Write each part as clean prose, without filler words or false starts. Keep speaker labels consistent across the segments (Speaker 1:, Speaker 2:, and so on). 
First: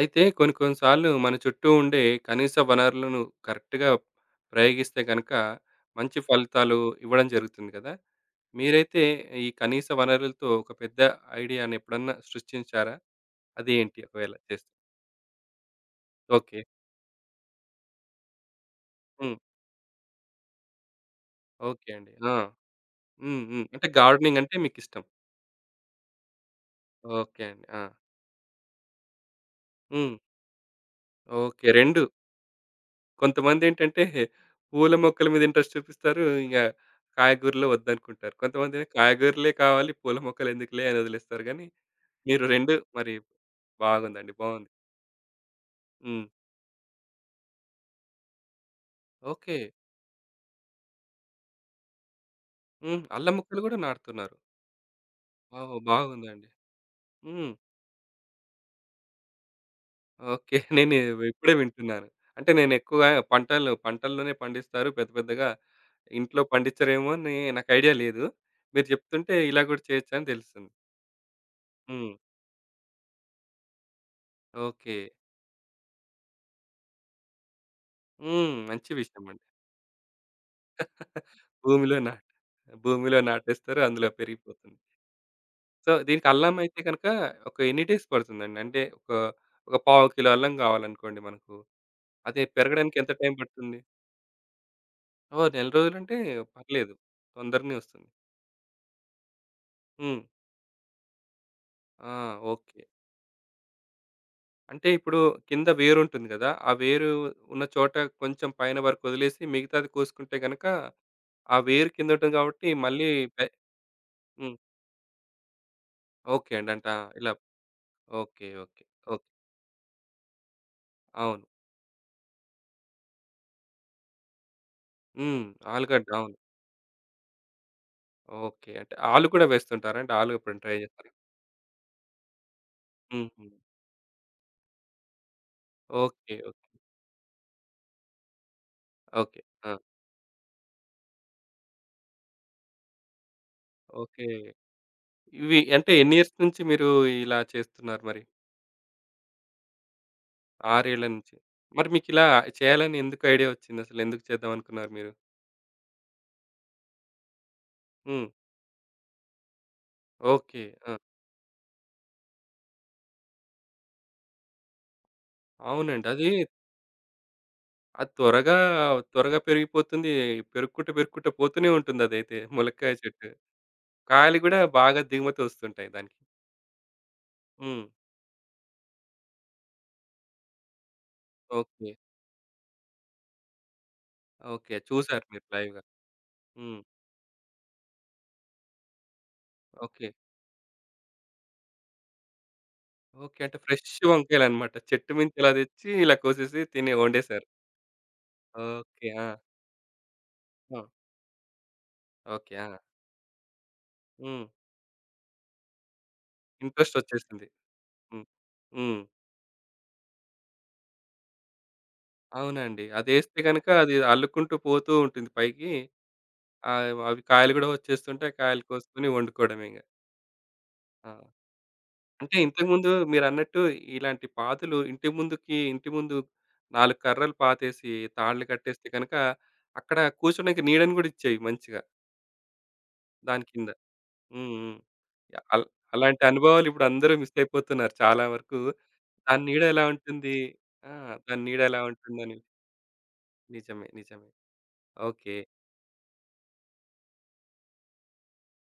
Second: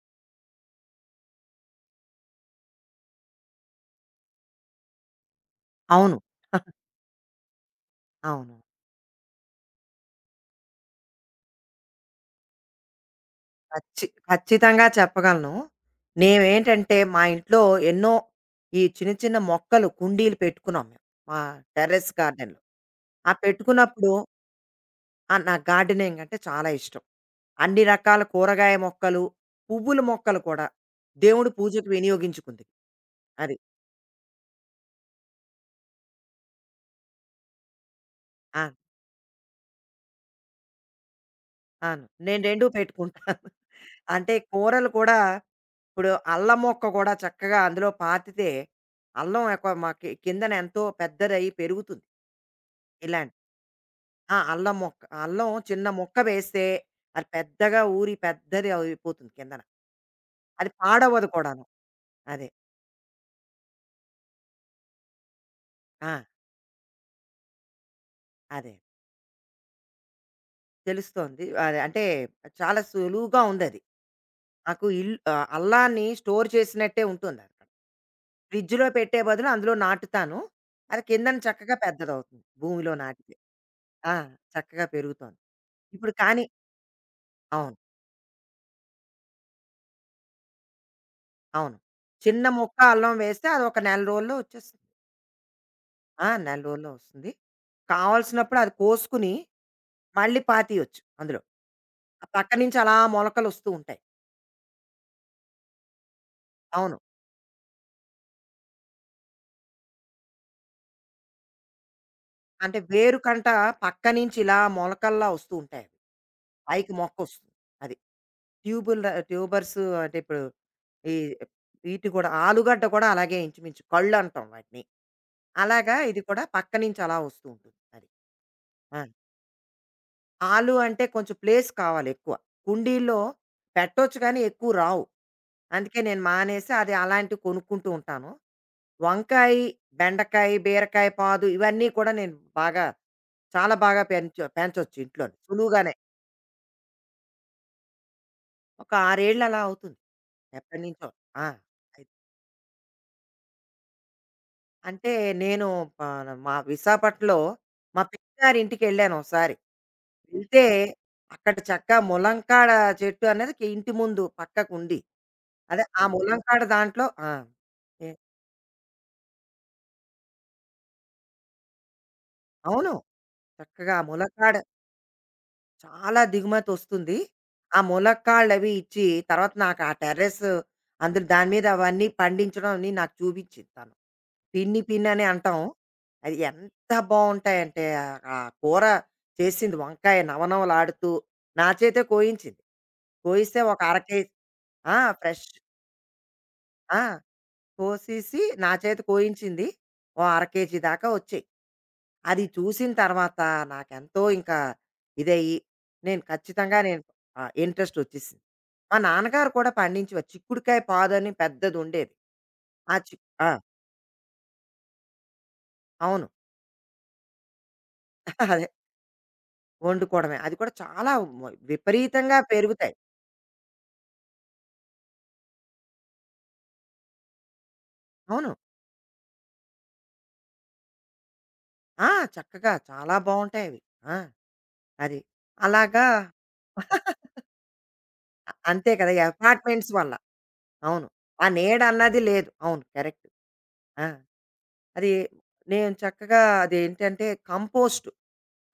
Speaker 1: అయితే కొన్ని కొన్ని సార్లు మన చుట్టూ ఉండే కనీస వనరులను కరెక్ట్‌గా ప్రయోగిస్తే గనక మంచి
Speaker 2: అవును.
Speaker 1: ఫలితాలు ఇవ్వడం జరుగుతుంది కదా!
Speaker 2: అవును.
Speaker 1: మీరైతే ఈ కనీస వనరులతో ఒక పెద్ద ఐడియాని ఎప్పుడన్నా సృష్టించారా? అది ఏంటి
Speaker 2: ఖచ్చి
Speaker 1: ఒకవేళ చేస్తే?
Speaker 2: ఖచ్చితంగా చెప్పగలను.
Speaker 1: ఓకే.
Speaker 2: మేమేంటంటే, మా ఇంట్లో ఎన్నో ఈ చిన్న
Speaker 1: హ్మ్.
Speaker 2: చిన్న మొక్కలు, కుండీలు పెట్టుకున్నాం మేము. మా
Speaker 1: ఓకే
Speaker 2: టెర్రస్
Speaker 1: అండి. ఆ!
Speaker 2: గార్డెన్‌లో. ఆ
Speaker 1: హ్మ్. హ్మ్. అంటే
Speaker 2: పెట్టుకున్నప్పుడు
Speaker 1: గార్డెనింగ్ అంటే మీకిష్టం.
Speaker 2: నాకు గార్డెనింగ్ అంటే చాలా ఇష్టం.
Speaker 1: ఓకే అండి. ఆ!
Speaker 2: అన్ని రకాల కూరగాయ మొక్కలు, పువ్వుల
Speaker 1: హ్మ్.
Speaker 2: మొక్కలు కూడా దేవుడి
Speaker 1: ఓకే.
Speaker 2: పూజకు
Speaker 1: 2
Speaker 2: వినియోగించుకుంది. అది.
Speaker 1: కొంతమందేంటంటే పూల మొక్కల మీద ఇంట్రెస్ట్ చూపిస్తారు. ఇంగ కాయగూరలో వద్దనుకుంటారు.
Speaker 2: ఆ!
Speaker 1: కొంతమందేమో కాయగూరలే కావాలి, పూల మొక్కలు ఎందుకులే అని వదిలేస్తారు గానీ,
Speaker 2: అవును. నేను
Speaker 1: మీరు
Speaker 2: 2
Speaker 1: 2 మరి
Speaker 2: పెట్టుకుంటాను.
Speaker 1: బాగుందండి.
Speaker 2: అంటే
Speaker 1: బాగుంది.
Speaker 2: కూరలు కూడా ఇప్పుడు
Speaker 1: హ్మ్.
Speaker 2: అల్లం మొక్క కూడా చక్కగా అందులో పాతితే అల్లం
Speaker 1: ఓకే.
Speaker 2: యొక్క మా కిందన ఎంతో పెద్దదయ్యి పెరుగుతుంది.
Speaker 1: హ్మ్. అల్లం
Speaker 2: ఇలాంటి
Speaker 1: ముక్కలు గూడా నాటుతున్నారు.
Speaker 2: ఆ అల్లం
Speaker 1: వావ్!
Speaker 2: చిన్న మొక్క
Speaker 1: బాగుందండి.
Speaker 2: వేస్తే అది
Speaker 1: హ్మ్.
Speaker 2: పెద్దగా ఊరి పెద్దది అయిపోతుంది కిందన.
Speaker 1: ఓకే.
Speaker 2: అది
Speaker 1: నేను
Speaker 2: పాడవదు
Speaker 1: ఇప్పుడే
Speaker 2: కూడాను.
Speaker 1: వింటున్నాను.
Speaker 2: అదే
Speaker 1: అంటే నేను ఎక్కువగా పంటల్లోనే పండిస్తారు. పెద్ద పెద్దగా
Speaker 2: ఆ,
Speaker 1: ఇంట్లో పండించరేమో అని నాకు ఐడియా లేదు.
Speaker 2: అదే
Speaker 1: మీరు చెప్తుంటే ఇలా గూడా చేయొచ్చని తెలుస్తుంది.
Speaker 2: తెలుస్తోంది అంటే
Speaker 1: హ్మ్.
Speaker 2: చాలా సులువుగా ఉంది అది. నాకు
Speaker 1: ఓకే.
Speaker 2: అల్లాన్ని స్టోర్ చేసినట్టే ఉంటుంది అది అక్కడ.
Speaker 1: హ్మ్.
Speaker 2: ఫ్రిడ్జ్లో
Speaker 1: మంచి
Speaker 2: పెట్టే
Speaker 1: విషయం అండి.
Speaker 2: బదులు అందులో నాటుతాను. అది కిందన చక్కగా
Speaker 1: భూమిలో నాట్
Speaker 2: పెద్దదవుతుంది భూమిలో
Speaker 1: భూమిలో
Speaker 2: నాటితే.
Speaker 1: నాటేస్తారు. అందులో
Speaker 2: ఆ,
Speaker 1: పెరిగిపోతుంది.
Speaker 2: చక్కగా పెరుగుతోంది
Speaker 1: సో,
Speaker 2: ఇప్పుడు
Speaker 1: దీనికి
Speaker 2: కానీ.
Speaker 1: అల్లం అయితే గనక ఒక
Speaker 2: అవును.
Speaker 1: ఎన్ని డేస్ పడుతుందండి? అంటే ఒక, ఒక పావు కిలో అల్లం కావాలనుకోండి మనకు.
Speaker 2: అవును.
Speaker 1: అది
Speaker 2: చిన్న ముక్క
Speaker 1: పెరగడానికి ఎంత
Speaker 2: అల్లం
Speaker 1: టైం
Speaker 2: వేస్తే
Speaker 1: పడుతుంది?
Speaker 2: అదొక నెల రోజుల్లో వచ్చేస్తుంది.
Speaker 1: ఓహ్! నెల రోజులంటే
Speaker 2: ఆ! నెల రోజుల్లో
Speaker 1: పర్లేదు.
Speaker 2: వస్తుంది.
Speaker 1: తొందరనే వస్తుంది.
Speaker 2: కావాల్సినప్పుడు అది కోసుకుని,
Speaker 1: హ్మ్.
Speaker 2: మళ్ళీ పాతేయొచ్చు అందులో.
Speaker 1: ఆ!
Speaker 2: ఆ పక్క నుంచి
Speaker 1: ఓకే.
Speaker 2: అలా మొలకలొస్తూ ఉంటాయి.
Speaker 1: అంటే ఇప్పుడు కింద వేరుంటుంది గదా! ఆ
Speaker 2: అవును.
Speaker 1: వేరు ఉన్న చోట కొంచెం పైన వరకు వదిలేసి మిగతాది కోసుకుంటే గనక ఆ వేరు కింద ఉంటుంది కాబట్టి
Speaker 2: అంటే
Speaker 1: మళ్ళీ పె
Speaker 2: వేరుకంట పక్క నుంచి
Speaker 1: హ్మ్.
Speaker 2: ఇలా మొలకల్లా వస్తూ ఉంటాయి. అవి.
Speaker 1: ఓకే అండి. అంటే
Speaker 2: పైకి
Speaker 1: ఆ! ఇలా
Speaker 2: మొక్కొస్తుంది. అది.
Speaker 1: ఓకే. ఓకే.
Speaker 2: ట్యూబుల్
Speaker 1: ఓకే.
Speaker 2: ట్యూబర్స్. అంటే ఇప్పుడు ఈ
Speaker 1: అవును.
Speaker 2: వీటి కూడా ఆలుగడ్డ కూడా అలాగే ఇంచుమించు. కళ్ళు అంటాం వాటిని.
Speaker 1: హ్మ్.
Speaker 2: అలాగా
Speaker 1: ఆలుగడ్డ.
Speaker 2: ఇది
Speaker 1: అవును.
Speaker 2: కూడా పక్క నుంచి అలా వస్తూ ఉంటుంది. అది.
Speaker 1: ఓకే. అంటే
Speaker 2: ఆ!
Speaker 1: ఆలు కూడా వేస్తుంటారా? అంటే ఆలు ఎప్పుడైనా
Speaker 2: ఆలు
Speaker 1: ట్రై
Speaker 2: అంటే
Speaker 1: చేస్తారా?
Speaker 2: కొంచెం ప్లేస్ కావాలి ఎక్కువ. కుండీల్లో
Speaker 1: హుహు.
Speaker 2: పెట్టొచ్చు కానీ ఎక్కువ రావు. అందుకే నేను
Speaker 1: ఓకే. ఓకే.
Speaker 2: మానేసి అది అలాంటివి కొనుక్కుంటూ ఉంటాను.
Speaker 1: ఓకే.
Speaker 2: వంకాయి,
Speaker 1: ఆ!
Speaker 2: బెండకాయ, బీరకాయ పాదు ఇవన్నీ కూడా నేను బాగా చాలా బాగా
Speaker 1: ఓకే.
Speaker 2: పెంచొచ్చు ఇంట్లోని.
Speaker 1: ఇవి అంటే
Speaker 2: సులువుగానే.
Speaker 1: ఎన్ని ఇయర్స్ నుంచి మీరు ఇలా చేస్తున్నారు మరి?
Speaker 2: ఒక 6 ఏళ్ళు అలా అవుతుంది
Speaker 1: 6 ఏళ్ల
Speaker 2: ఎప్పటినుంచో.
Speaker 1: నుంచి.
Speaker 2: ఆ! అది.
Speaker 1: మరి మీకిలా చేయాలని ఎందుకు ఐడియా వచ్చింది? అసలు ఎందుకు చేద్దాం అనుకున్నారు మీరు?
Speaker 2: అంటే నేను ప మా విశాఖపట్నంలో మా
Speaker 1: హ్మ్.
Speaker 2: పిన్నిగారింటికి వెళ్ళాను ఒకసారి. వెళ్తే
Speaker 1: ఓకే. ఆ!
Speaker 2: అక్కడ చక్కగా ములంకాడ చెట్టు అనేది ఇంటి ముందు పక్కకు ఉంది. అదే ఆ
Speaker 1: అవునండి. అది
Speaker 2: ములంకాడ దాంట్లో. ఆ!
Speaker 1: అది
Speaker 2: ఏ
Speaker 1: త్వరగా, త్వరగా పెరిగిపోతుంది. పెరుక్కుంట, పెరుక్కుంట పోతూనే ఉంటుందదైతే
Speaker 2: అవును.
Speaker 1: ములక్కాయ చెట్టు.
Speaker 2: చక్కగా ఆ
Speaker 1: కాయలు
Speaker 2: ములక్కాడ
Speaker 1: గూడా బాగా దిగుమతి వస్తుంటాయి దానికి.
Speaker 2: చాలా దిగుమతి వస్తుంది. ఆ
Speaker 1: హ్మ్.
Speaker 2: ములక్కాడలవి ఇచ్చి తర్వాత నాకు ఆ టెర్రస్ అందులో దాని మీద
Speaker 1: ఓకే.
Speaker 2: అవన్నీ పండించడం అని నాకు చూపించింది తను.
Speaker 1: ఓకే.
Speaker 2: పిన్ని పిన్నని
Speaker 1: చూసారు మీరు
Speaker 2: అంటాం.
Speaker 1: లైవ్‌గా.
Speaker 2: అది
Speaker 1: హ్మ్.
Speaker 2: ఎంత బావుంటాయంటే ఆ ఆ కూర చేసింది
Speaker 1: ఓకే.
Speaker 2: వంకాయ నవనవలాడుతూ. నా చేతే కోయించింది.
Speaker 1: ఓకే. అంటే
Speaker 2: కోయిస్తే ఒక
Speaker 1: ఫ్రెష్
Speaker 2: అర కేజీ.
Speaker 1: వంకాయలన్నమాట.
Speaker 2: ఆ!
Speaker 1: చెట్టు మించి
Speaker 2: ఫ్రెష్.
Speaker 1: ఇలా తెచ్చి, ఇలా కోసేసి తిని
Speaker 2: ఆ!
Speaker 1: వండేసారు.
Speaker 2: కోసేసి నా చేత
Speaker 1: ఓకే. ఆ!
Speaker 2: కోయించింది. ఓ అర కేజీ
Speaker 1: ఆ!
Speaker 2: దాకా వచ్చాయి. అది
Speaker 1: ఓకే. ఆ!
Speaker 2: చూసిన తర్వాత నాకెంతో
Speaker 1: హ్మ్.
Speaker 2: ఇంకా ఇదయ్యి నేను ఖచ్చితంగా
Speaker 1: ఇంట్రెస్ట్
Speaker 2: ఆ!
Speaker 1: వచ్చేసింది.
Speaker 2: ఇంట్రెస్ట్
Speaker 1: హ్మ్.
Speaker 2: వచ్చేసింది. మా
Speaker 1: హ్మ్.
Speaker 2: నాన్నగారు కూడా పండించేవారు. చిక్కుడుకాయ పాదు అని పెద్దదుండేది.
Speaker 1: అవునండి.
Speaker 2: ఆ చి
Speaker 1: అదేస్తే
Speaker 2: ఆ!
Speaker 1: గనక అది అల్లుకుంటూ పోతూ ఉంటుంది పైకి.
Speaker 2: అవును.
Speaker 1: ఆహ్, అవి కాయలు గూడా వచ్చేస్తుంటాయి. కాయలు
Speaker 2: అదే.
Speaker 1: కోసుకొని వండుకోవడమే ఇంగ.
Speaker 2: వండుకోవడమే. అది కూడా
Speaker 1: ఆ!
Speaker 2: చాలా మ
Speaker 1: అంటే
Speaker 2: విపరీతంగా
Speaker 1: ఇంతకుముందు
Speaker 2: పెరుగుతాయి.
Speaker 1: మీరన్నట్టు ఇలాంటి పాతులు ఇంటి ముందు 4 కర్రలు పాతేసి, తాళ్ళు
Speaker 2: అవును.
Speaker 1: కట్టేస్తే గనక అక్కడ కూర్చోడానికి నీడని గూడా ఇచ్చేవి మంచిగా
Speaker 2: ఆ! చక్కగా చాలా
Speaker 1: దాని కింద.
Speaker 2: బావుంటాయవి. ఆ!
Speaker 1: హ్మ్. హ్మ్.
Speaker 2: అది.
Speaker 1: అల్
Speaker 2: అలాగా.
Speaker 1: అలాంటి అనుభవాలు ఇప్పుడు అందరూ మిస్ అయిపోతున్నారు చాలా వరకు.
Speaker 2: అంతే కదా! ఈ
Speaker 1: దాని నీడ ఎలా
Speaker 2: అపార్ట్‌మెంట్స్ వల్ల.
Speaker 1: ఉంటుంది? ఆ!
Speaker 2: అవును.
Speaker 1: దాని
Speaker 2: ఆ
Speaker 1: నీడ ఎలా
Speaker 2: నీడన్నది
Speaker 1: ఉంటుందని.
Speaker 2: లేదు. అవును. కరెక్ట్.
Speaker 1: నిజమే.
Speaker 2: ఆ!
Speaker 1: నిజమే.
Speaker 2: అది.
Speaker 1: ఓకే.
Speaker 2: నేను చక్కగా అదేంటంటే కంపోస్ట్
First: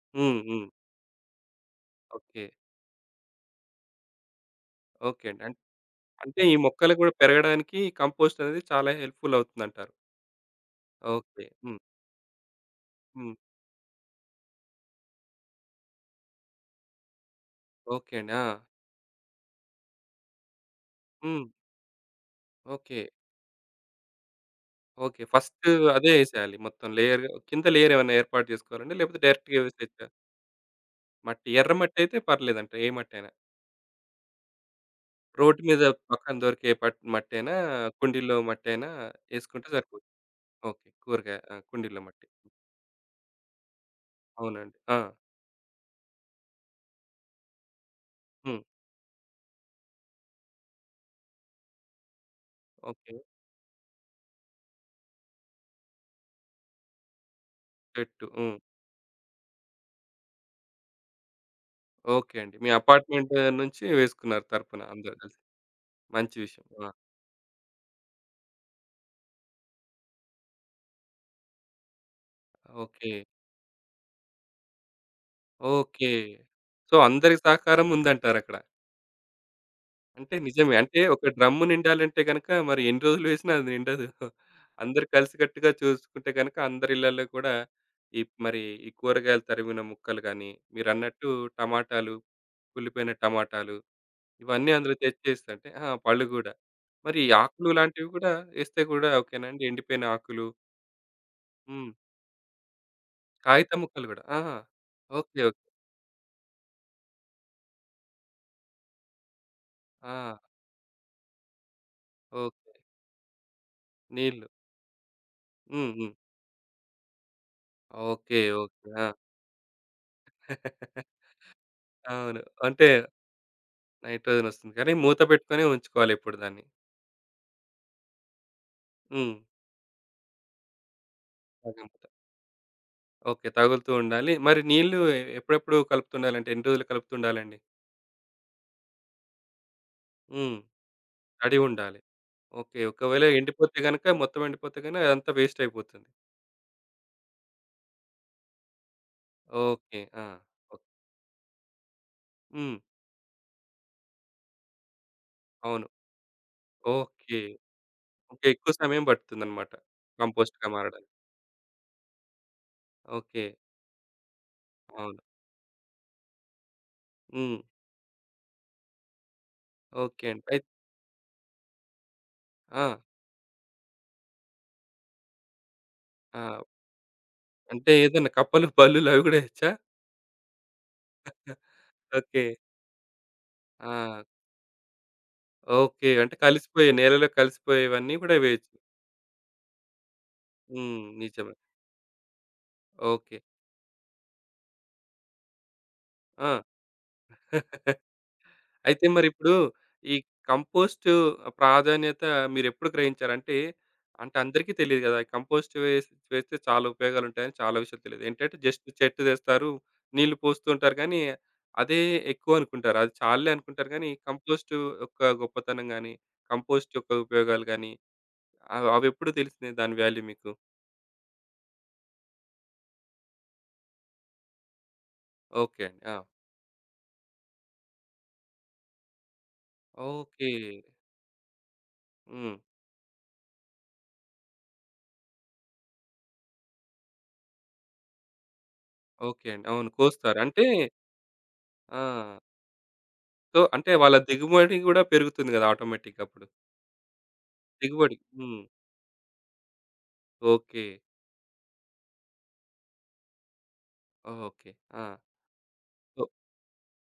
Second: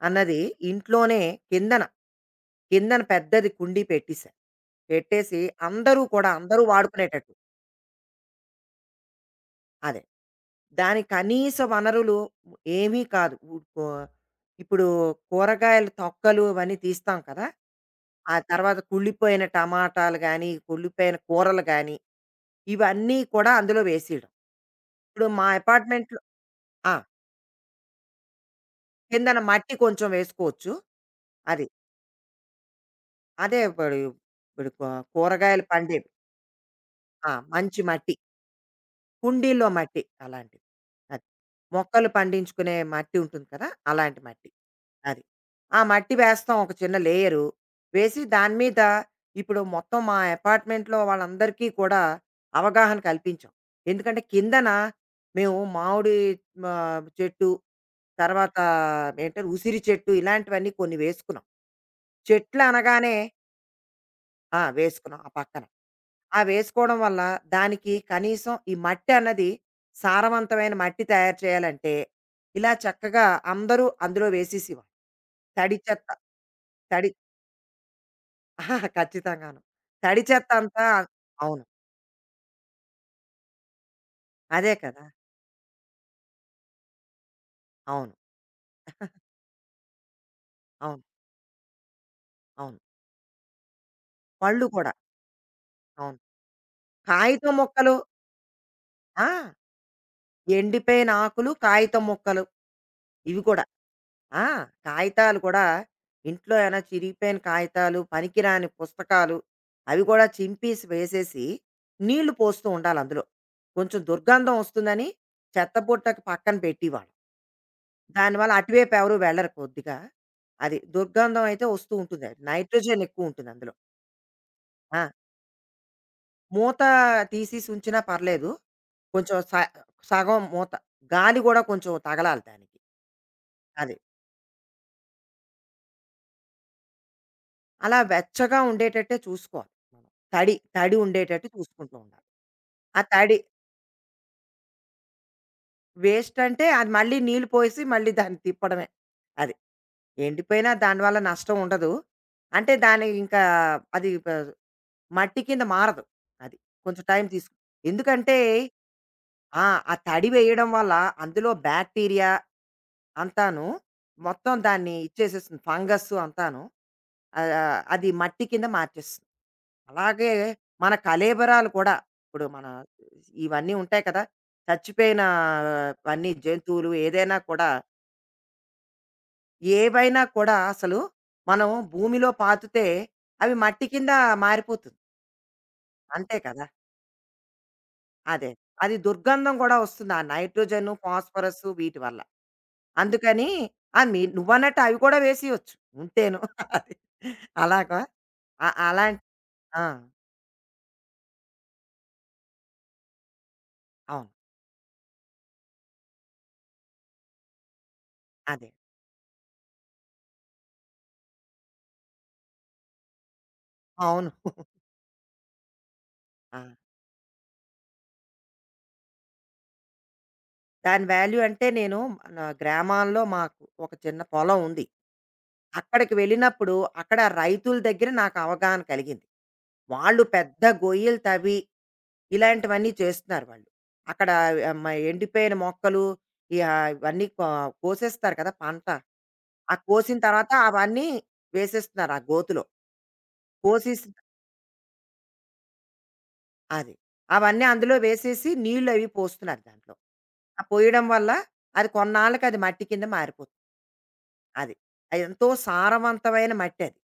Speaker 2: అన్నది
Speaker 1: హ్మ్. హ్మ్.
Speaker 2: ఇంట్లోనే కిందన,
Speaker 1: ఓకే.
Speaker 2: పెద్దది కుండీ పెట్టేశా.
Speaker 1: ఓకే అండి.
Speaker 2: పెట్టేసి
Speaker 1: అంటే ఈ
Speaker 2: అందరూ
Speaker 1: మొక్కలు గూడా
Speaker 2: వాడుకునేటట్టు.
Speaker 1: పెరగడానికి కంపోస్ట్ అనేది చాలా హెల్ప్‌ఫుల్ అవుతుందంటారు.
Speaker 2: అదే. దాని
Speaker 1: ఓకే.
Speaker 2: కనీస
Speaker 1: హ్మ్.
Speaker 2: వనరులు ఏమీ
Speaker 1: హ్మ్.
Speaker 2: కాదు. ఉ కో ఇప్పుడు కూరగాయల తొక్కలు అవన్నీ తీస్తాం కదా!
Speaker 1: ఓకే అండి.
Speaker 2: ఆ
Speaker 1: ఆ!
Speaker 2: తర్వాత కుళ్ళిపోయిన టమాటాలు గానీ, కుళ్ళిపోయిన
Speaker 1: హ్మ్.
Speaker 2: కూరలు గానీ,
Speaker 1: ఓకే.
Speaker 2: ఇవన్నీ కూడా అందులో వేసేయడం.
Speaker 1: ఓకే.
Speaker 2: ఇప్పుడు మా
Speaker 1: అదే
Speaker 2: అపార్ట్మెంట్‌లో.
Speaker 1: ఏసేయాలి మొత్తం
Speaker 2: ఆ!
Speaker 1: లేయర్ కింద లేయర్ ఏమన్నా ఏర్పాటు జేసుకోవాలండి? లేకపోతే
Speaker 2: కిందన
Speaker 1: డైరెక్ట్‌గా
Speaker 2: మట్టి
Speaker 1: వేసేయొచ్చా?
Speaker 2: కొంచెం వేసుకోవచ్చు.
Speaker 1: మట్టి
Speaker 2: అది.
Speaker 1: ఎర్ర మట్టయితే పర్లేదంట ఏ మట్టైనా?
Speaker 2: అదే ఇప్పుడు ఇప్పుడు
Speaker 1: రోడ్డు
Speaker 2: కూరగాయలు
Speaker 1: మీద
Speaker 2: పండేవి.
Speaker 1: పక్కన దొరికే
Speaker 2: ఆ!
Speaker 1: మట్టేనా?
Speaker 2: మంచి మట్టి.
Speaker 1: కుండీల్లో మట్టేనా? ఏసుకుంటే
Speaker 2: కుండీల్లో మట్టి
Speaker 1: సరిపోతుంది.
Speaker 2: అలాంటిది.
Speaker 1: ఓకే.
Speaker 2: అది.
Speaker 1: కూరగాయ ఆ! కుండీల్లో
Speaker 2: మొక్కలు
Speaker 1: మట్టి.
Speaker 2: పండించుకునే మట్టి ఉంటుంది కదా! అలాంటి మట్టి.
Speaker 1: అవునండి. ఆ!
Speaker 2: అది. ఆ మట్టి వేస్తాం ఒక చిన్న లేయరు. వేసి దాని
Speaker 1: హ్మ్.
Speaker 2: మీద ఇప్పుడు మొత్తం మా అపార్ట్మెంట్‌లో వాళ్ళందరికీ కూడా అవగాహన
Speaker 1: ఓకే.
Speaker 2: కల్పించాం. ఎందుకంటే కిందన మేము మామిడి చెట్టు,
Speaker 1: చెట్టు. హ్మ్.
Speaker 2: తర్వాత ఏంటంటే ఉసిరి చెట్టు ఇలాంటివన్నీ కొన్ని వేసుకున్నాం.
Speaker 1: ఓకే అండి.
Speaker 2: చెట్లు
Speaker 1: మీ
Speaker 2: అనగానే
Speaker 1: అపార్ట్‌మెంట్ నుంచి వేసుకున్నారు
Speaker 2: ఆ!
Speaker 1: తరపున అందరూ
Speaker 2: వేసుకున్నాం ఆ
Speaker 1: కలిసి.
Speaker 2: పక్కన.
Speaker 1: మంచి
Speaker 2: ఆ
Speaker 1: విషయం. ఆ!
Speaker 2: వేసుకోవడం వల్ల దానికి కనీసం ఈ మట్టి అన్నది సారవంతమైన మట్టి తయారు చేయాలంటే, ఇలా
Speaker 1: ఓకే.
Speaker 2: చక్కగా అందరూ అందులో వేసేసేవారు. తడి చెత్త.
Speaker 1: ఓకే. సో,
Speaker 2: తడి
Speaker 1: అందరి సహకారం ఉందంటారక్కడ.
Speaker 2: ఆహా, ఖచ్చితంగాను. తడి
Speaker 1: అంటే
Speaker 2: చెత్త
Speaker 1: నిజమే.
Speaker 2: అంతా.
Speaker 1: అంటే ఒక డ్రమ్ము
Speaker 2: అవును.
Speaker 1: నిండాలంటే గనక మరి ఎన్ని రోజులు వేసినా అది నిండదు.
Speaker 2: అదే కదా!
Speaker 1: అందరూ కలిసికట్టుగా చూసుకుంటే గనక అందరి ఇళ్లల్లో కూడా
Speaker 2: అవును.
Speaker 1: ఈ మరి ఈ కూరగాయలు తరిమిన ముక్కలు గానీ,
Speaker 2: అవును.
Speaker 1: మీరన్నట్టు టమాటాలు,
Speaker 2: అవును.
Speaker 1: కుళ్ళిపోయిన టమాటాలు
Speaker 2: పళ్ళు
Speaker 1: ఇవన్నీ
Speaker 2: కూడా.
Speaker 1: అందులో తెచ్చేస్తంటే ఆ!
Speaker 2: అవును.
Speaker 1: పళ్ళు గూడా. మరి
Speaker 2: కాగితం
Speaker 1: ఆకులు
Speaker 2: ముక్కలు.
Speaker 1: లాంటివి గూడా ఏస్తే గూడా
Speaker 2: ఆ!
Speaker 1: ఓకేనా అండి? ఎండిపోయిన ఆకులు.
Speaker 2: ఎండిపోయిన ఆకులు,
Speaker 1: హ్మ్.
Speaker 2: కాగితం ముక్కలు ఇవి కూడా.
Speaker 1: కాగితం ముక్కలు గూడా. ఆ!
Speaker 2: ఆ! కాగితాలు
Speaker 1: ఓకే.
Speaker 2: కూడా
Speaker 1: ఓకే.
Speaker 2: ఇంట్లో ఏమైనా చిరిగిపోయిన కాగితాలు, పనికిరాని పుస్తకాలు అవి కూడా
Speaker 1: ఆ!
Speaker 2: చింపేసి వేసేసి, నీళ్లు పోస్తూ
Speaker 1: ఓకే.
Speaker 2: ఉండాలి అందులో. కొంచెం
Speaker 1: నీళ్ళు.
Speaker 2: దుర్గంధం వస్తుందని
Speaker 1: హ్మ్. హ్మ్.
Speaker 2: చెత్తబుట్టకి పక్కన పెట్టేవాళ్ళం.
Speaker 1: ఓకే.
Speaker 2: దానివల్ల
Speaker 1: ఓకే.
Speaker 2: అటువైపు
Speaker 1: ఆ!
Speaker 2: ఎవరు వెళ్ళరు కొద్దిగా. అది దుర్గంధం అయితే వస్తూ ఉంటుంది. అది
Speaker 1: అవును. అంటే
Speaker 2: నైట్రోజన్ ఎక్కువ ఉంటుంది అందులో.
Speaker 1: నైట్రోజన్ వస్తుంది. కానీ
Speaker 2: ఆ!
Speaker 1: మూత పెట్టుకొనే ఉంచుకోవాలి ఎప్పుడు దాన్ని.
Speaker 2: మూత తీసేసి ఉంచినా పర్లేదు.
Speaker 1: హ్మ్.
Speaker 2: కొంచెం సగం మూత. గాలి కూడా
Speaker 1: అది.
Speaker 2: కొంచెం
Speaker 1: మూత.
Speaker 2: తగలాలి దానికి.
Speaker 1: ఓకే. తగులుతూ
Speaker 2: అది.
Speaker 1: ఉండాలి. మరి నీళ్ళు ఎప్పుడెప్పుడు కలుపుతుండాలంటే ఎన్ని రోజులు కలుపుతుండాలండి?
Speaker 2: అలా వెచ్చగా ఉండేటట్టే చూసుకోవాలి మనం.
Speaker 1: హ్మ్.
Speaker 2: తడి తడి ఉండేటట్టు
Speaker 1: తడి
Speaker 2: చూసుకుంటూ
Speaker 1: ఉండాలి.
Speaker 2: ఉండాలి.
Speaker 1: ఓకే.
Speaker 2: ఆ
Speaker 1: ఒకవేళ
Speaker 2: తడి
Speaker 1: ఎండిపోతే గనక మొత్తం ఎండిపోతే గన అదంతా వేస్ట్ అయిపోతుంది.
Speaker 2: వేస్ట్ అంటే అది మళ్ళీ నీళ్ళు పోసి మళ్ళీ దాన్ని తిప్పడమే. అది.
Speaker 1: ఓకే. ఆ!
Speaker 2: ఎండిపోయినా
Speaker 1: ఓకే.
Speaker 2: దానివల్ల నష్టం ఉండదు. అంటే
Speaker 1: హ్మ్.
Speaker 2: దాని ఇంకా అది మట్టి కింద
Speaker 1: అవును.
Speaker 2: మారదు. అది. కొంచెం టైం
Speaker 1: ఓకే.
Speaker 2: తీసుకు ఎందుకంటే
Speaker 1: ఓకే. ఎక్కువ సమయం
Speaker 2: ఆ!
Speaker 1: పడుతుందన్నమాట.
Speaker 2: ఆ తడి
Speaker 1: కంపోస్ట్‌గా
Speaker 2: వేయడం వల్ల
Speaker 1: మారడానికి.
Speaker 2: అందులో బ్యాక్టీరియా
Speaker 1: ఓకే.
Speaker 2: అంతాను మొత్తం దాన్ని
Speaker 1: అవును.
Speaker 2: ఇచ్చేసేస్తుంది. ఫంగస్ అంతాను.
Speaker 1: హ్మ్.
Speaker 2: అది మట్టి కింద మార్చేస్తుంది.
Speaker 1: ఓకే
Speaker 2: అలాగే
Speaker 1: అండి.
Speaker 2: మన కళేబరాలు కూడా ఇప్పుడు మన
Speaker 1: ఆ!
Speaker 2: ఇవన్నీ ఉంటాయి కదా! చచ్చిపోయిన అన్నీ
Speaker 1: ఆ!
Speaker 2: జంతువులు ఏదైనా కూడా,
Speaker 1: అంటే ఏదైనా కప్పలు, బల్లులు అవి గూడా ఏయొచ్చా?
Speaker 2: ఏవైనా కూడా అసలు మనం భూమిలో
Speaker 1: ఓకే.
Speaker 2: పాతితే అవి మట్టి కింద
Speaker 1: ఆ!
Speaker 2: మారిపోతుంది.
Speaker 1: ఓకే. అంటే
Speaker 2: అంతే కదా!
Speaker 1: కలిసిపోయాయి. నేలలో కలిసిపోయేవన్నీ గూడా
Speaker 2: అదే.
Speaker 1: వేయొచ్చు.
Speaker 2: అది దుర్గంధం కూడా వస్తుంది. ఆ నైట్రోజను,
Speaker 1: హ్మ్. నిజమే.
Speaker 2: ఫాస్ఫరస్సు వీటి వల్ల.
Speaker 1: ఓకే.
Speaker 2: అందుకని ఆ! నువ్వన్నట్టు అవి కూడా వేసేయొచ్చు. ఉంటేను.
Speaker 1: ఆ!
Speaker 2: అది. అలాగా?
Speaker 1: అయితే
Speaker 2: అలాంటి.
Speaker 1: మరిప్పుడు
Speaker 2: ఆ!
Speaker 1: ఈ కంపోస్ట్ ప్రాధాన్యత మీరెప్పుడు గ్రహించారు? అంటే,
Speaker 2: అవును.
Speaker 1: అంటే అందరికీ తెలీదు గదా! కంపోస్ట్ వేస్తే చాలా ఉపయోగాలుంటాయని చాలా విషయాలు తెలీదు. ఏంటంటే
Speaker 2: అదే.
Speaker 1: జస్ట్ చెట్టు తెస్తారు, నీళ్లు పోస్తూ ఉంటారు గానీ, అదే ఎక్కువనుకుంటారు. అది చాలులే అనుకుంటారు గానీ,
Speaker 2: అవును.
Speaker 1: కంపోస్ట్ యొక్క గొప్పతనం గానీ,
Speaker 2: ఆ!
Speaker 1: కంపోస్ట్ యొక్క ఉపయోగాలు గానీ, అవెప్పుడు తెలిసినాయి దాని వాల్యూ మీకు?
Speaker 2: దాని వాల్యూ అంటే నేను నా గ్రామాల్లో మాకు ఒక చిన్న పొలం ఉంది.
Speaker 1: ఓకే అండి.
Speaker 2: అక్కడికి
Speaker 1: ఆ!
Speaker 2: వెళ్ళినప్పుడు అక్కడ రైతుల దగ్గర నాకు అవగాహన కలిగింది. వాళ్ళు
Speaker 1: ఓకే.
Speaker 2: పెద్ద గొయ్యలు తవ్వి
Speaker 1: హ్మ్.
Speaker 2: ఇలాంటివన్నీ చేస్తున్నారు వాళ్ళు. అక్కడ ఆహ్, మ ఎండిపోయిన మొక్కలు ఈ ఇవన్నీ కోసేస్తారు కదా! పంట.
Speaker 1: ఓకే అండి.
Speaker 2: ఆ
Speaker 1: అవును.
Speaker 2: కోసిన
Speaker 1: కోస్తారు.
Speaker 2: తర్వాత
Speaker 1: అంటే
Speaker 2: అవన్నీ
Speaker 1: ఆ!
Speaker 2: వేసేస్తున్నారు ఆ గోతిలో.
Speaker 1: సో, అంటే
Speaker 2: కోసేసి
Speaker 1: వాళ్ళ దిగుబడి గూడా పెరుగుతుంది గదా! ఆటోమేటిక్‌గా అప్పుడు.
Speaker 2: అది. అవన్నీ అందులో
Speaker 1: దిగుబడి.
Speaker 2: వేసేసి
Speaker 1: హ్మ్.
Speaker 2: నీళ్లు అవి పోస్తున్నారు దాంట్లో. ఆ
Speaker 1: ఓకే.
Speaker 2: పోయడం వల్ల అది కొన్నాళ్ళకి అది మట్టి కింద మారిపోతుంది.
Speaker 1: ఓకే.
Speaker 2: అది.
Speaker 1: ఆ!
Speaker 2: అది ఎంతో
Speaker 1: సో,
Speaker 2: సారవంతమైన మట్టి అది.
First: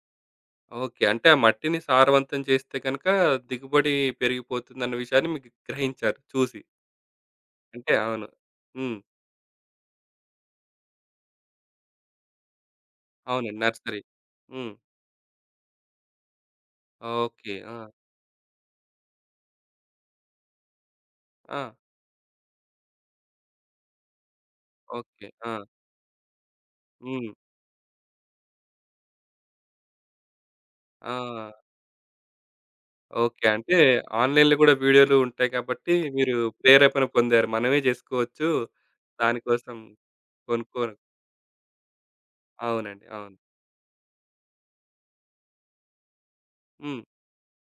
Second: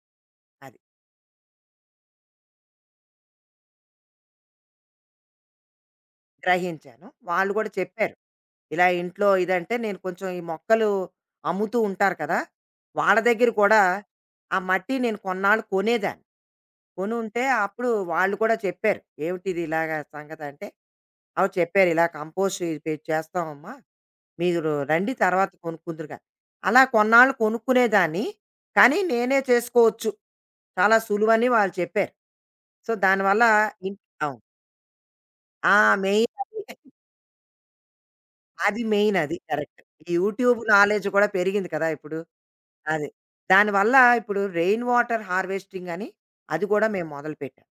Speaker 2: అది.
Speaker 1: ఓకే. అంటే ఆ మట్టిని సారవంతం చేస్తే గనక దిగుబడి పెరిగిపోతుందన్న విషయాన్ని మీకు గ్రహించారు చూసి.
Speaker 2: గ్రహించాను. వాళ్ళు కూడా
Speaker 1: అంటే
Speaker 2: చెప్పారు.
Speaker 1: అవును.
Speaker 2: ఇలా
Speaker 1: హ్మ్.
Speaker 2: ఇంట్లో ఇదంటే నేను కొంచెం ఈ మొక్కలు అమ్ముతూ ఉంటారు కదా! వాళ్ళ దగ్గర
Speaker 1: అవునండి.
Speaker 2: కూడా
Speaker 1: నర్సరీ.
Speaker 2: ఆ
Speaker 1: హ్మ్.
Speaker 2: మట్టి నేను కొన్నాళ్ళు కొనేదాన్ని. కొనుంటే
Speaker 1: ఓకే. ఆ!
Speaker 2: అప్పుడు వాళ్ళు కూడా చెప్పారు. "ఏమిటిది ఇలాగా సంగతంటే?" ఆవిడ
Speaker 1: ఆ!
Speaker 2: చెప్పారు, "ఇలా కంపోస్ట్ ఇది చేస్తామమ్మా. మీరు రండి
Speaker 1: ఓకే.
Speaker 2: తర్వాత
Speaker 1: ఆ!
Speaker 2: కొనుక్కుందురు గాని." అలా
Speaker 1: హ్మ్.
Speaker 2: కొన్నాళ్ళు కొనుక్కునేదాన్ని. కానీ నేనే చేసుకోవచ్చు. చాలా
Speaker 1: ఆ!
Speaker 2: సులువని వాళ్ళు చెప్పారు. సో, దానివల్ల
Speaker 1: ఓకే. అంటే
Speaker 2: ఇన్ అవును.
Speaker 1: ఆన్‌లైన్‌లో గూడా వీడియోలు ఉంటాయి
Speaker 2: ఆ!
Speaker 1: కాబట్టి
Speaker 2: మెయిన్
Speaker 1: మీరు
Speaker 2: అది.
Speaker 1: ప్రేరేపణ పొందారు. మనమే జేసుకోవచ్చు.
Speaker 2: అది మెయిన్ అది.
Speaker 1: దానికోసం
Speaker 2: కరెక్ట్. ఈ యూట్యూబ్
Speaker 1: కొనుక్కోను.
Speaker 2: నాలెడ్జ్ కూడా పెరిగింది కదా! ఇప్పుడు.
Speaker 1: అవునండి.
Speaker 2: అది.
Speaker 1: అవును.
Speaker 2: దానివల్ల ఇప్పుడు రెయిన్ వాటర్ హార్వెస్టింగ్ అని అది కూడా
Speaker 1: హ్మ్.
Speaker 2: మేము మొదలుపెట్టాం.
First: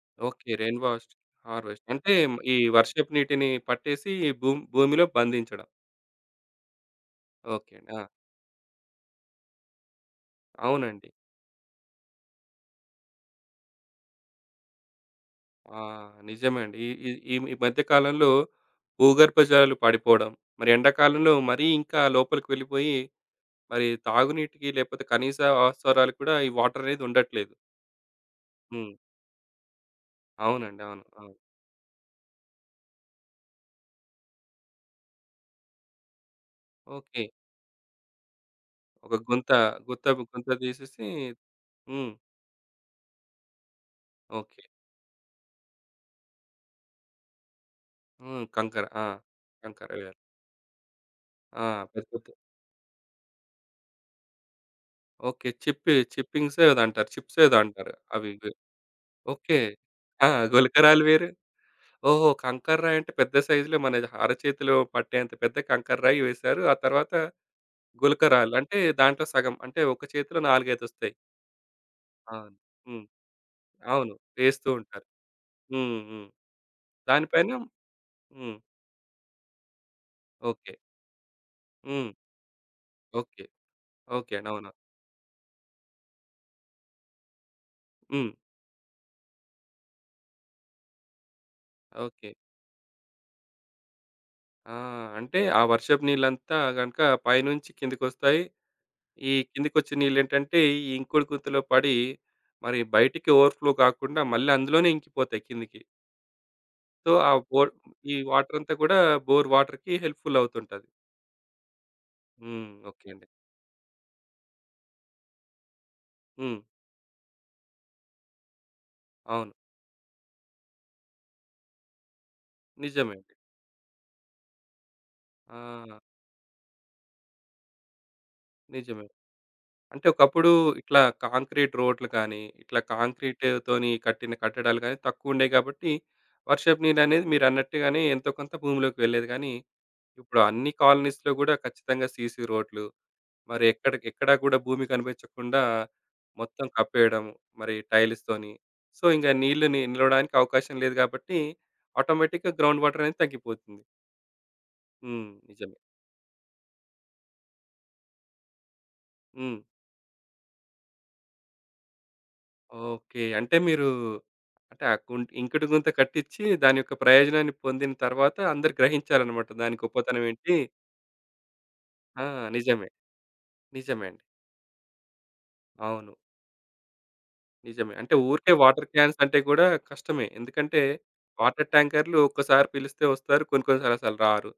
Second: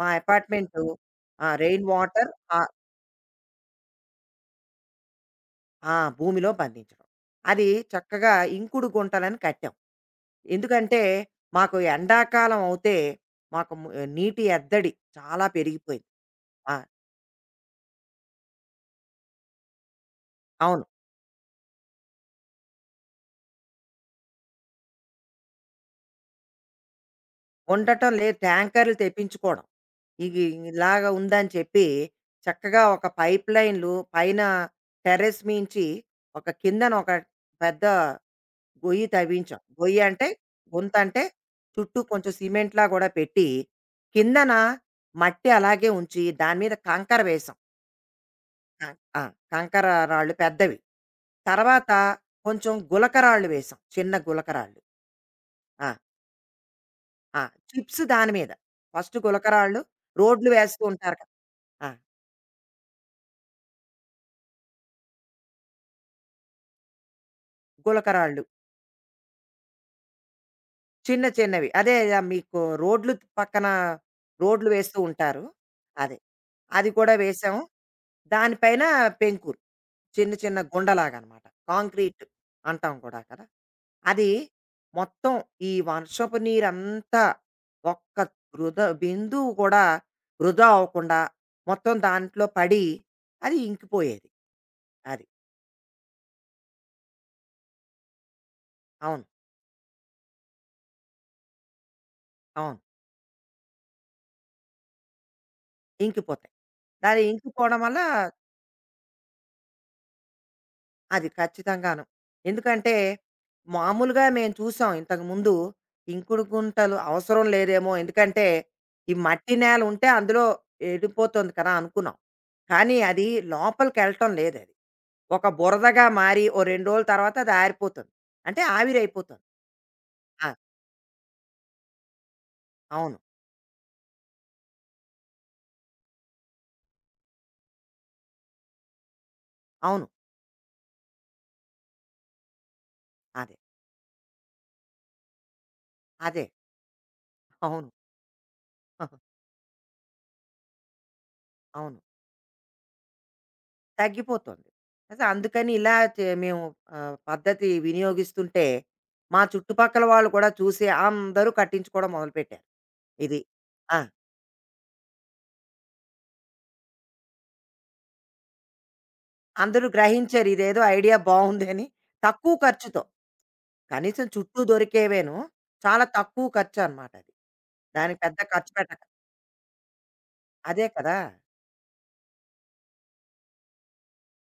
Speaker 2: మా
Speaker 1: ఓకే. Rain
Speaker 2: apartment.
Speaker 1: వాస్ట్
Speaker 2: ఆ!
Speaker 1: హార్వెస్ట్.
Speaker 2: రెయిన్
Speaker 1: అంటే
Speaker 2: వాటర్.
Speaker 1: ఈ
Speaker 2: ఆహ్,
Speaker 1: వర్షపు నీటిని పట్టేసి భూమిలో బంధించడం.
Speaker 2: ఆ! భూమిలో బంధించడం. అది
Speaker 1: ఓకే అండి. ఆ!
Speaker 2: చక్కగా ఇంకుడు గుంటలని కట్టాం. ఎందుకంటే
Speaker 1: అవునండి.
Speaker 2: మాకు ఎండాకాలం అవుతే మాకు నీటి ఎద్దడి చాలా
Speaker 1: ఆ!
Speaker 2: పెరిగిపోయింది.
Speaker 1: నిజమే
Speaker 2: ఆ!
Speaker 1: అండి. ఈ ఈ ఈ ఈ మధ్య కాలంలో భూగర్భ జలాలు పడిపోవడం, మరి
Speaker 2: అవును.
Speaker 1: ఎండాకాలంలో మరీ ఇంకా లోపలికి వెళ్ళిపోయి మరి తాగునీటికి లేకపోతే కనీస అవసరాలు కూడా ఈ వాటర్ అనేది ఉండట్లేదు.
Speaker 2: ఉండటం లేదు.
Speaker 1: హ్మ్.
Speaker 2: ట్యాంకర్‌లు తెప్పించుకోవడం. ఇది
Speaker 1: అవునండి. అవును.
Speaker 2: ఇలాగా
Speaker 1: అవును.
Speaker 2: ఉందని చెప్పి చక్కగా ఒక పైప్ లైన్లు పైన టెర్రస్ మించి ఒక కిందన ఒక
Speaker 1: ఓకే.
Speaker 2: పెద్ద గొయ్యి
Speaker 1: ఒక గుంత
Speaker 2: తవ్వించాం. గొయ్యి
Speaker 1: గుత్త
Speaker 2: అంటే
Speaker 1: గుంత
Speaker 2: గుంత.
Speaker 1: తీసేసి
Speaker 2: అంటే చుట్టూ
Speaker 1: హ్మ్.
Speaker 2: కొంచెం సిమెంట్లా కూడా పెట్టి కిందన
Speaker 1: ఓకే.
Speaker 2: మట్టి అలాగే ఉంచి దాని మీద కంకర వేసాం.
Speaker 1: హ్మ్. కంకర.
Speaker 2: కం-
Speaker 1: ఆ!
Speaker 2: ఆ, కంకర
Speaker 1: కంకర వేయాలి.
Speaker 2: రాళ్ళు పెద్దవి.
Speaker 1: ఆ!
Speaker 2: తర్వాత
Speaker 1: పెద్ద పెద్ద
Speaker 2: కొంచెం గులకరాళ్ళు వేసాం, చిన్న గులకరాళ్ళు.
Speaker 1: ఓకే.
Speaker 2: ఆ,
Speaker 1: చిప్పింగ్స్ ఏదో అంటారు. చిప్స్
Speaker 2: ఆ,
Speaker 1: ఏదో అంటారు.
Speaker 2: చిప్స్
Speaker 1: అవి
Speaker 2: దాని మీద.
Speaker 1: ఇవి.
Speaker 2: First
Speaker 1: okay.
Speaker 2: గులకరాళ్ళు.
Speaker 1: ఆ!
Speaker 2: రోడ్లు వేస్తూ
Speaker 1: గులకరాళ్ళు
Speaker 2: ఉంటారు
Speaker 1: వేరు.
Speaker 2: కదా. ఆ,
Speaker 1: ఓహో! కంకర రాయి అంటే పెద్ద సైజులో మన అరచేతిలో పట్టేంత పెద్ద కంకర రాయి వేశారు. ఆ తర్వాత
Speaker 2: గులకరాళ్ళు
Speaker 1: గులకరాళ్ళు. అంటే దాంట్లో సగం అంటే ఒక చేతిలో 4, 5 ఒస్తాయి.
Speaker 2: చిన్న చిన్నవి. అదే ఆ
Speaker 1: అవును.
Speaker 2: మీకు
Speaker 1: హ్మ్.
Speaker 2: రోడ్లు పక్కన
Speaker 1: అవును.
Speaker 2: రోడ్లు
Speaker 1: వేస్తూ
Speaker 2: వేస్తూ
Speaker 1: ఉంటారు.
Speaker 2: ఉంటారు.
Speaker 1: హ్మ్.
Speaker 2: అదే.
Speaker 1: హ్మ్.
Speaker 2: అది కూడా
Speaker 1: దాని పైన
Speaker 2: వేశాం.
Speaker 1: హ్మ్.
Speaker 2: దానిపైన పెంకురు. చిన్న చిన్న
Speaker 1: ఓకే.
Speaker 2: గుండలాగనమాట.
Speaker 1: హ్మ్.
Speaker 2: కాంక్రీట్ అంటాం కూడా
Speaker 1: ఓకే.
Speaker 2: కదా! అది
Speaker 1: ఓకే అండి. అవును.
Speaker 2: మొత్తం. ఈ వర్షపు నీరంతా ఒక్క
Speaker 1: హ్మ్.
Speaker 2: వృధా బిందువు కూడా వృధా అవ్వకుండా మొత్తం
Speaker 1: ఓకే.
Speaker 2: దాంట్లో పడి అది ఇంకిపోయేది.
Speaker 1: ఆ!
Speaker 2: అది.
Speaker 1: అంటే ఆ వర్షపు నీళ్ళంతా గనుక పైనుంచి కిందకొస్తాయి.
Speaker 2: అవును.
Speaker 1: ఈ కిందకొచ్చే నీళ్ళేంటంటే ఈ ఇంకుడు గుంతలో పడి
Speaker 2: అవును.
Speaker 1: మరి బయటికి ఓవర్‌ఫ్లో కాకుండా మళ్ళీ అందులోనే ఇంకిపోతాయి కిందకి.
Speaker 2: ఇంకిపోతాయి.
Speaker 1: సో,
Speaker 2: దాని
Speaker 1: ఆ బోర్
Speaker 2: ఇంకిపోవడం వల్ల
Speaker 1: ఈ వాటరంతా కూడా బోర్ వాటర్‌కి హెల్ప్‌ఫుల్ అవుతుంటది.
Speaker 2: అది ఖచ్చితంగాను.
Speaker 1: హ్మ్.
Speaker 2: ఎందుకంటే,
Speaker 1: ఓకే అండి.
Speaker 2: మామూలుగా మేము చూసాం ఇంతకుముందు ఇంకుడు
Speaker 1: హ్మ్.
Speaker 2: గుంటలు అవసరం లేదేమో! ఎందుకంటే, ఈ
Speaker 1: అవును.
Speaker 2: మట్టి నేల ఉంటే అందులో ఎళ్ళిపోతుంది కదా అనుకున్నాం. కానీ
Speaker 1: నిజమే
Speaker 2: అది
Speaker 1: అండి.
Speaker 2: లోపలికెళ్ళటం లేదది. ఒక
Speaker 1: ఆ!
Speaker 2: బురదగా మారి ఓ 2 రోజుల తర్వాత అది ఆరిపోతుంది. అంటే
Speaker 1: నిజమే.
Speaker 2: ఆవిరైపోతుంది.
Speaker 1: అంటే
Speaker 2: ఆ!
Speaker 1: ఒకప్పుడు ఇట్లా కాంక్రీట్ రోడ్లు కానీ, ఇట్లా
Speaker 2: అవును.
Speaker 1: కాంక్రీట్ తోని కట్టిన కట్టడాలు గానీ తక్కువుండేయి కాబట్టి, వర్షపు నీరనేది మీరన్నట్టుగానే ఎంతో కొంత భూమిలోకి వెళ్ళేది కానీ,
Speaker 2: అవును.
Speaker 1: ఇప్పుడు అన్ని కాలనీస్‌లో గూడా ఖచ్చితంగా సీసీ రోడ్లు,
Speaker 2: అదే.
Speaker 1: మరి ఎక్కడ ఎక్కడా గూడా భూమి కనిపించకుండా
Speaker 2: అదే.
Speaker 1: మొత్తం కప్పేయడం, మరి
Speaker 2: అవును.
Speaker 1: టైల్స్‌తోని. సో, ఇంక నీళ్లు నిలవడానికి అవకాశం లేదు కాబట్టి,
Speaker 2: అవును.
Speaker 1: ఆటోమేటిక్‌గా గ్రౌండ్ వాటర్ అనేది తగ్గిపోతుంది.
Speaker 2: తగ్గిపోతుంది. అయితే
Speaker 1: హ్మ్.
Speaker 2: అందుకని
Speaker 1: నిజమే.
Speaker 2: ఇలా మేము పద్ధతి వినియోగిస్తుంటే, మా
Speaker 1: హ్మ్.
Speaker 2: చుట్టుపక్కల వాళ్ళు కూడా చూసి అందరూ కట్టించుకోవడం మొదలుపెట్టారు.
Speaker 1: ఓకే.
Speaker 2: ఇది.
Speaker 1: అంటే మీరు
Speaker 2: ఆ!
Speaker 1: అంటే ఆ గుం ఇంకుడు గుంత కట్టించి దాని యొక్క ప్రయోజనాన్ని పొందిన తర్వాత అందరూ గ్రహించారనమాట. దాని
Speaker 2: అందరూ
Speaker 1: గొప్పతనం
Speaker 2: గ్రహించారు
Speaker 1: ఏంటి
Speaker 2: ఇదేదో ఐడియా బావుందని.
Speaker 1: ఆ!
Speaker 2: తక్కువ
Speaker 1: నిజమే.
Speaker 2: ఖర్చుతో.
Speaker 1: నిజమే అండి.
Speaker 2: కనీసం చుట్టూ దొరికేవేను. చాలా
Speaker 1: అవును.
Speaker 2: తక్కువ ఖర్చనమాట అది.
Speaker 1: నిజమే. అంటే
Speaker 2: దానికి పెద్ద
Speaker 1: ఊరికే
Speaker 2: ఖర్చు
Speaker 1: వాటర్
Speaker 2: పెట్టక.
Speaker 1: క్యాన్స్ అంటే కూడా కష్టమే. ఎందుకంటే
Speaker 2: అదే కదా!
Speaker 1: వాటర్ ట్యాంకర్‌లు ఒక్కసారి పిలిస్తే వస్తారు. కొన్ని కొన్ని సార్లు అసలు రారు.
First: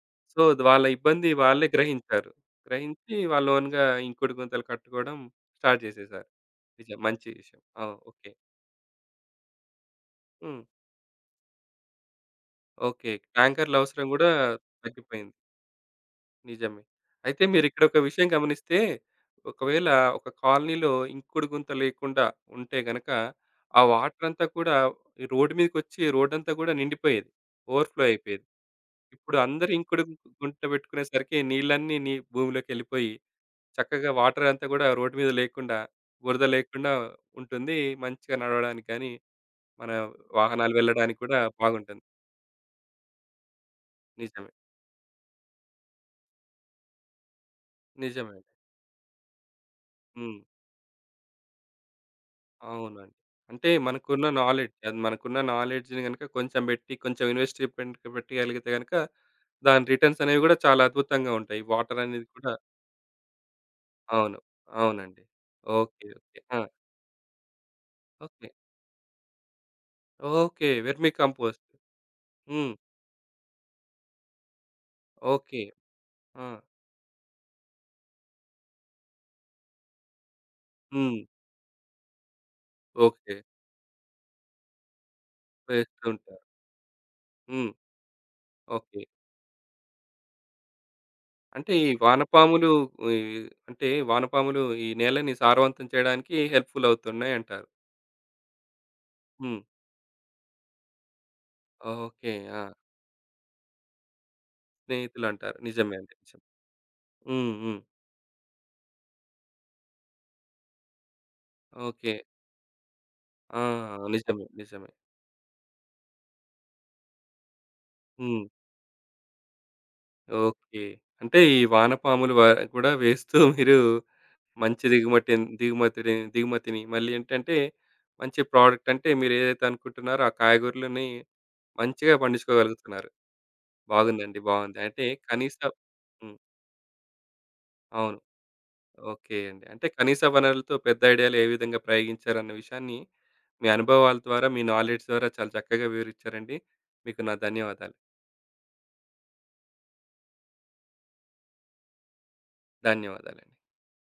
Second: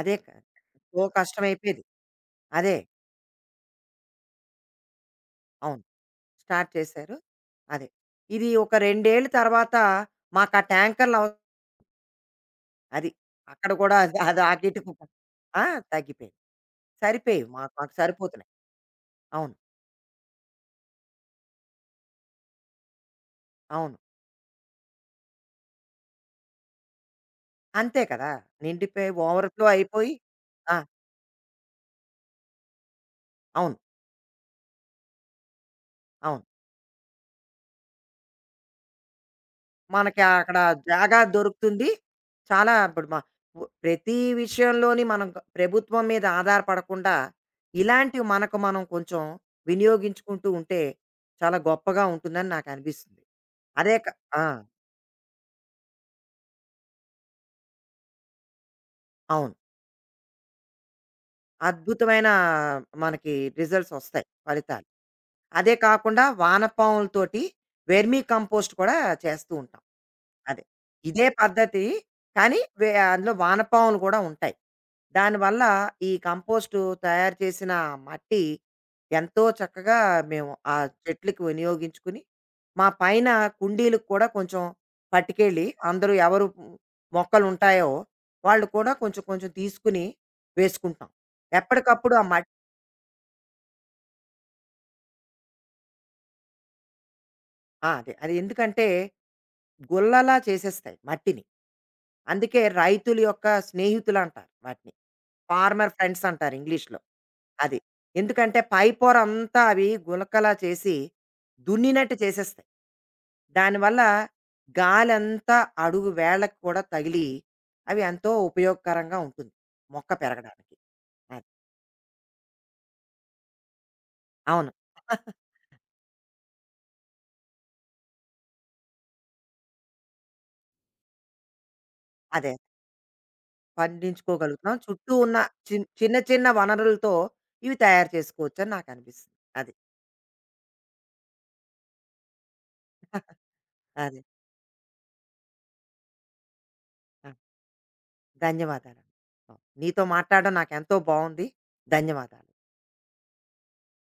Speaker 2: అదే క
Speaker 1: సో, వాళ్ళ
Speaker 2: ఎంతో
Speaker 1: ఇబ్బంది వాళ్ళే
Speaker 2: కష్టమైపోయేది.
Speaker 1: గ్రహించారు.
Speaker 2: అదే.
Speaker 1: గ్రహించి వాళ్ళు ఓన్‌గా ఇంకుడు గుంతలు కట్టుకోవడం
Speaker 2: అవును.
Speaker 1: స్టార్ట్ చేసేసారు.
Speaker 2: స్టార్ట్
Speaker 1: నిజం.
Speaker 2: చేశారు.
Speaker 1: మంచి విషయం. ఆ!
Speaker 2: అదే.
Speaker 1: ఓకే.
Speaker 2: ఇది ఒక 2 ఏళ్ల తర్వాత మాకా
Speaker 1: హ్మ్.
Speaker 2: ట్యాంకర్‌లవ అది.
Speaker 1: ఓకే.
Speaker 2: అక్కడ
Speaker 1: ట్యాంకర్‌ల
Speaker 2: కూడా
Speaker 1: అవసరం
Speaker 2: అది
Speaker 1: కూడా
Speaker 2: అది ఆ గిట్టుకు
Speaker 1: తగ్గిపోయింది.
Speaker 2: ఆ! తగ్గిపోయాయి.
Speaker 1: నిజమే. అయితే
Speaker 2: సరిపోయేవి మాకు
Speaker 1: మీరిక్కడొక విషయం
Speaker 2: సరిపోతున్నాయి.
Speaker 1: గమనిస్తే,
Speaker 2: అవును.
Speaker 1: ఒకవేళ ఒక కాలనీలో ఇంకుడు గుంత లేకుండా ఉంటే గనక, ఆ
Speaker 2: అవును.
Speaker 1: వాటరంతా కూడా ఈ రోడ్డు మీదకొచ్చి రోడ్డంతా గూడా నిండిపోయేది.
Speaker 2: అంతే
Speaker 1: ఓవర్‌ఫ్లో
Speaker 2: కదా!
Speaker 1: అయిపోయేది.
Speaker 2: నిండిపోయి
Speaker 1: ఇప్పుడు
Speaker 2: ఓవర్ ఫ్లో
Speaker 1: అందరూ
Speaker 2: అయిపోయి.
Speaker 1: గుంట
Speaker 2: ఆ!
Speaker 1: పెట్టుకునేసరికి నీళ్ళన్నీ భూమిలోకెళ్ళిపోయి,
Speaker 2: అవును.
Speaker 1: చక్కగా వాటరంతా గూడా రోడ్డు మీద లేకుండా, బురద
Speaker 2: అవును.
Speaker 1: లేకుండా ఉంటుంది. మంచిగా నడవడానికి గాని, మన
Speaker 2: మనకి అక్కడ
Speaker 1: వాహనాలు వెళ్ళడానికి
Speaker 2: జాగా
Speaker 1: కూడా
Speaker 2: దొరుకుతుంది.
Speaker 1: బాగుంటుంది.
Speaker 2: చాలా ఇప్పుడు మా ప్రతి
Speaker 1: నిజమే.
Speaker 2: విషయంలోని మనం ప్రభుత్వం మీద ఆధారపడకుండా ఇలాంటివి
Speaker 1: నిజమే.
Speaker 2: మనకు మనం కొంచెం
Speaker 1: హ్మ్.
Speaker 2: వినియోగించుకుంటూ ఉంటే చాలా గొప్పగా ఉంటుందని
Speaker 1: అవునండి.
Speaker 2: నాకనిపిస్తుంది.
Speaker 1: అంటే
Speaker 2: అదే క ఆ!
Speaker 1: మనకున్న నాలెడ్జ్‌ని గనుక కొంచెం బెట్టి, కొంచెం ఇన్వెస్ట్‌మెంట్ పెట్టగలిగితే గనుక
Speaker 2: అవును.
Speaker 1: దాని రిటర్న్స్ అనేవి గూడా చాలా అద్భుతంగా ఉంటాయి. వాటర్ అనేది
Speaker 2: అద్భుతమైన
Speaker 1: కూడా
Speaker 2: మనకి రిజల్ట్స్ వస్తాయి.
Speaker 1: అవును.
Speaker 2: ఫలితాలు.
Speaker 1: అవునండి.
Speaker 2: అదే
Speaker 1: ఓకే.
Speaker 2: కాకుండా
Speaker 1: ఓకే. ఆ!
Speaker 2: వానపాములతోటి వెర్మీ
Speaker 1: ఓకే.
Speaker 2: కంపోస్ట్ కూడా చేస్తూ ఉంటాం. అదే.
Speaker 1: ఓకే. వెర్మి
Speaker 2: ఇదే
Speaker 1: కంపోస్ట్.
Speaker 2: పద్ధతి. కానీ
Speaker 1: హ్మ్.
Speaker 2: అందులో వానపాములు కూడా ఉంటాయి.
Speaker 1: ఓకే.
Speaker 2: దానివల్ల ఈ
Speaker 1: ఆ!
Speaker 2: కంపోస్టు తయారు చేసిన మట్టి ఎంతో చక్కగా మేము ఆ
Speaker 1: హ్మ్.
Speaker 2: చెట్లకి వినియోగించుకుని, మా పైన
Speaker 1: ఓకే.
Speaker 2: కుండీలకు కూడా కొంచెం పట్టుకెళ్ళి అందరూ
Speaker 1: వేస్తుంటారు.
Speaker 2: ఎవరు
Speaker 1: హ్మ్.
Speaker 2: మొక్కలుంటాయో వాళ్ళు కూడా
Speaker 1: ఓకే.
Speaker 2: కొంచెం కొంచెం తీసుకుని వేసుకుంటాం.
Speaker 1: అంటే ఈ
Speaker 2: ఎప్పటికప్పుడు
Speaker 1: వానపాములు ఈ అంటే వానపాములు ఈ నేలని సారవంతం చేయడానికి హెల్ప్‌ఫుల్ అవుతున్నాయంటారు.
Speaker 2: ఆ! అదే. అది ఎందుకంటే
Speaker 1: హ్మ్.
Speaker 2: గుల్లలా చేసేస్తాయి మట్టిని.
Speaker 1: ఓకే.
Speaker 2: అందుకే
Speaker 1: ఆ!
Speaker 2: రైతుల యొక్క స్నేహితులంటారు వాటిని.
Speaker 1: స్నేహితులంటారు.
Speaker 2: ఫార్మర్
Speaker 1: నిజమే అండి.
Speaker 2: ఫ్రెండ్స్
Speaker 1: నిజం.
Speaker 2: అంటారు ఇంగ్లీష్‌లో.
Speaker 1: హ్మ్. హ్మ్.
Speaker 2: అది. ఎందుకంటే పై పొరంతా అవి గులకలా చేసి
Speaker 1: ఓకే.
Speaker 2: దున్నినట్టు చేసేస్తాయి.
Speaker 1: ఆ!
Speaker 2: దానివల్ల
Speaker 1: నిజమే. నిజమే.
Speaker 2: గాలంతా అడుగు వేళ్ళకి కూడా తగిలి అవి ఎంతో
Speaker 1: హ్మ్.
Speaker 2: ఉపయోగకరంగా ఉంటుంది మొక్క పెరగడానికి.
Speaker 1: ఓకే. అంటే
Speaker 2: అది.
Speaker 1: ఈ వానపాములు వ కూడా వేస్తూ మీరు
Speaker 2: అవును.
Speaker 1: మంచి దిగుమటిన్ దిగుమతిని దిగుమతిని మళ్ళీ ఏంటంటే మంచి ప్రోడక్ట్ అంటే మీరేదైతే అనుకుంటున్నారో ఆ కాయగూరలని మంచిగా
Speaker 2: అదే.
Speaker 1: పండించుకోగలుగుతున్నారు. బాగుందండి.
Speaker 2: పండించుకోగలుగుతున్నాం.
Speaker 1: బాగుంది. అంటే
Speaker 2: చుట్టూ ఉన్న
Speaker 1: కనీసం
Speaker 2: చిన్న
Speaker 1: హ్మ్.
Speaker 2: చిన్న వనరులతో ఇవి తయారు
Speaker 1: అవును.
Speaker 2: చేసుకోవచ్చని నాకనిపిస్తుంది.
Speaker 1: ఓకే అండి.
Speaker 2: అది.
Speaker 1: అంటే కనీస వనరులతో పెద్ద ఐడియాలు ఏ విధంగా ప్రయోగించారన్న విషయాన్ని మీ అనుభవాల
Speaker 2: అది.
Speaker 1: ద్వారా, మీ నాలెడ్జ్ ద్వారా చాలా చక్కగా వివరించారండి. మీకు
Speaker 2: ఆ!
Speaker 1: నా ధన్యవాదాలు.
Speaker 2: ధన్యవాదాలండి. నీతో మాట్లాడడం నాకెంతో బావుంది. ధన్యవాదాలు.
Speaker 1: ధన్యవాదాలండి.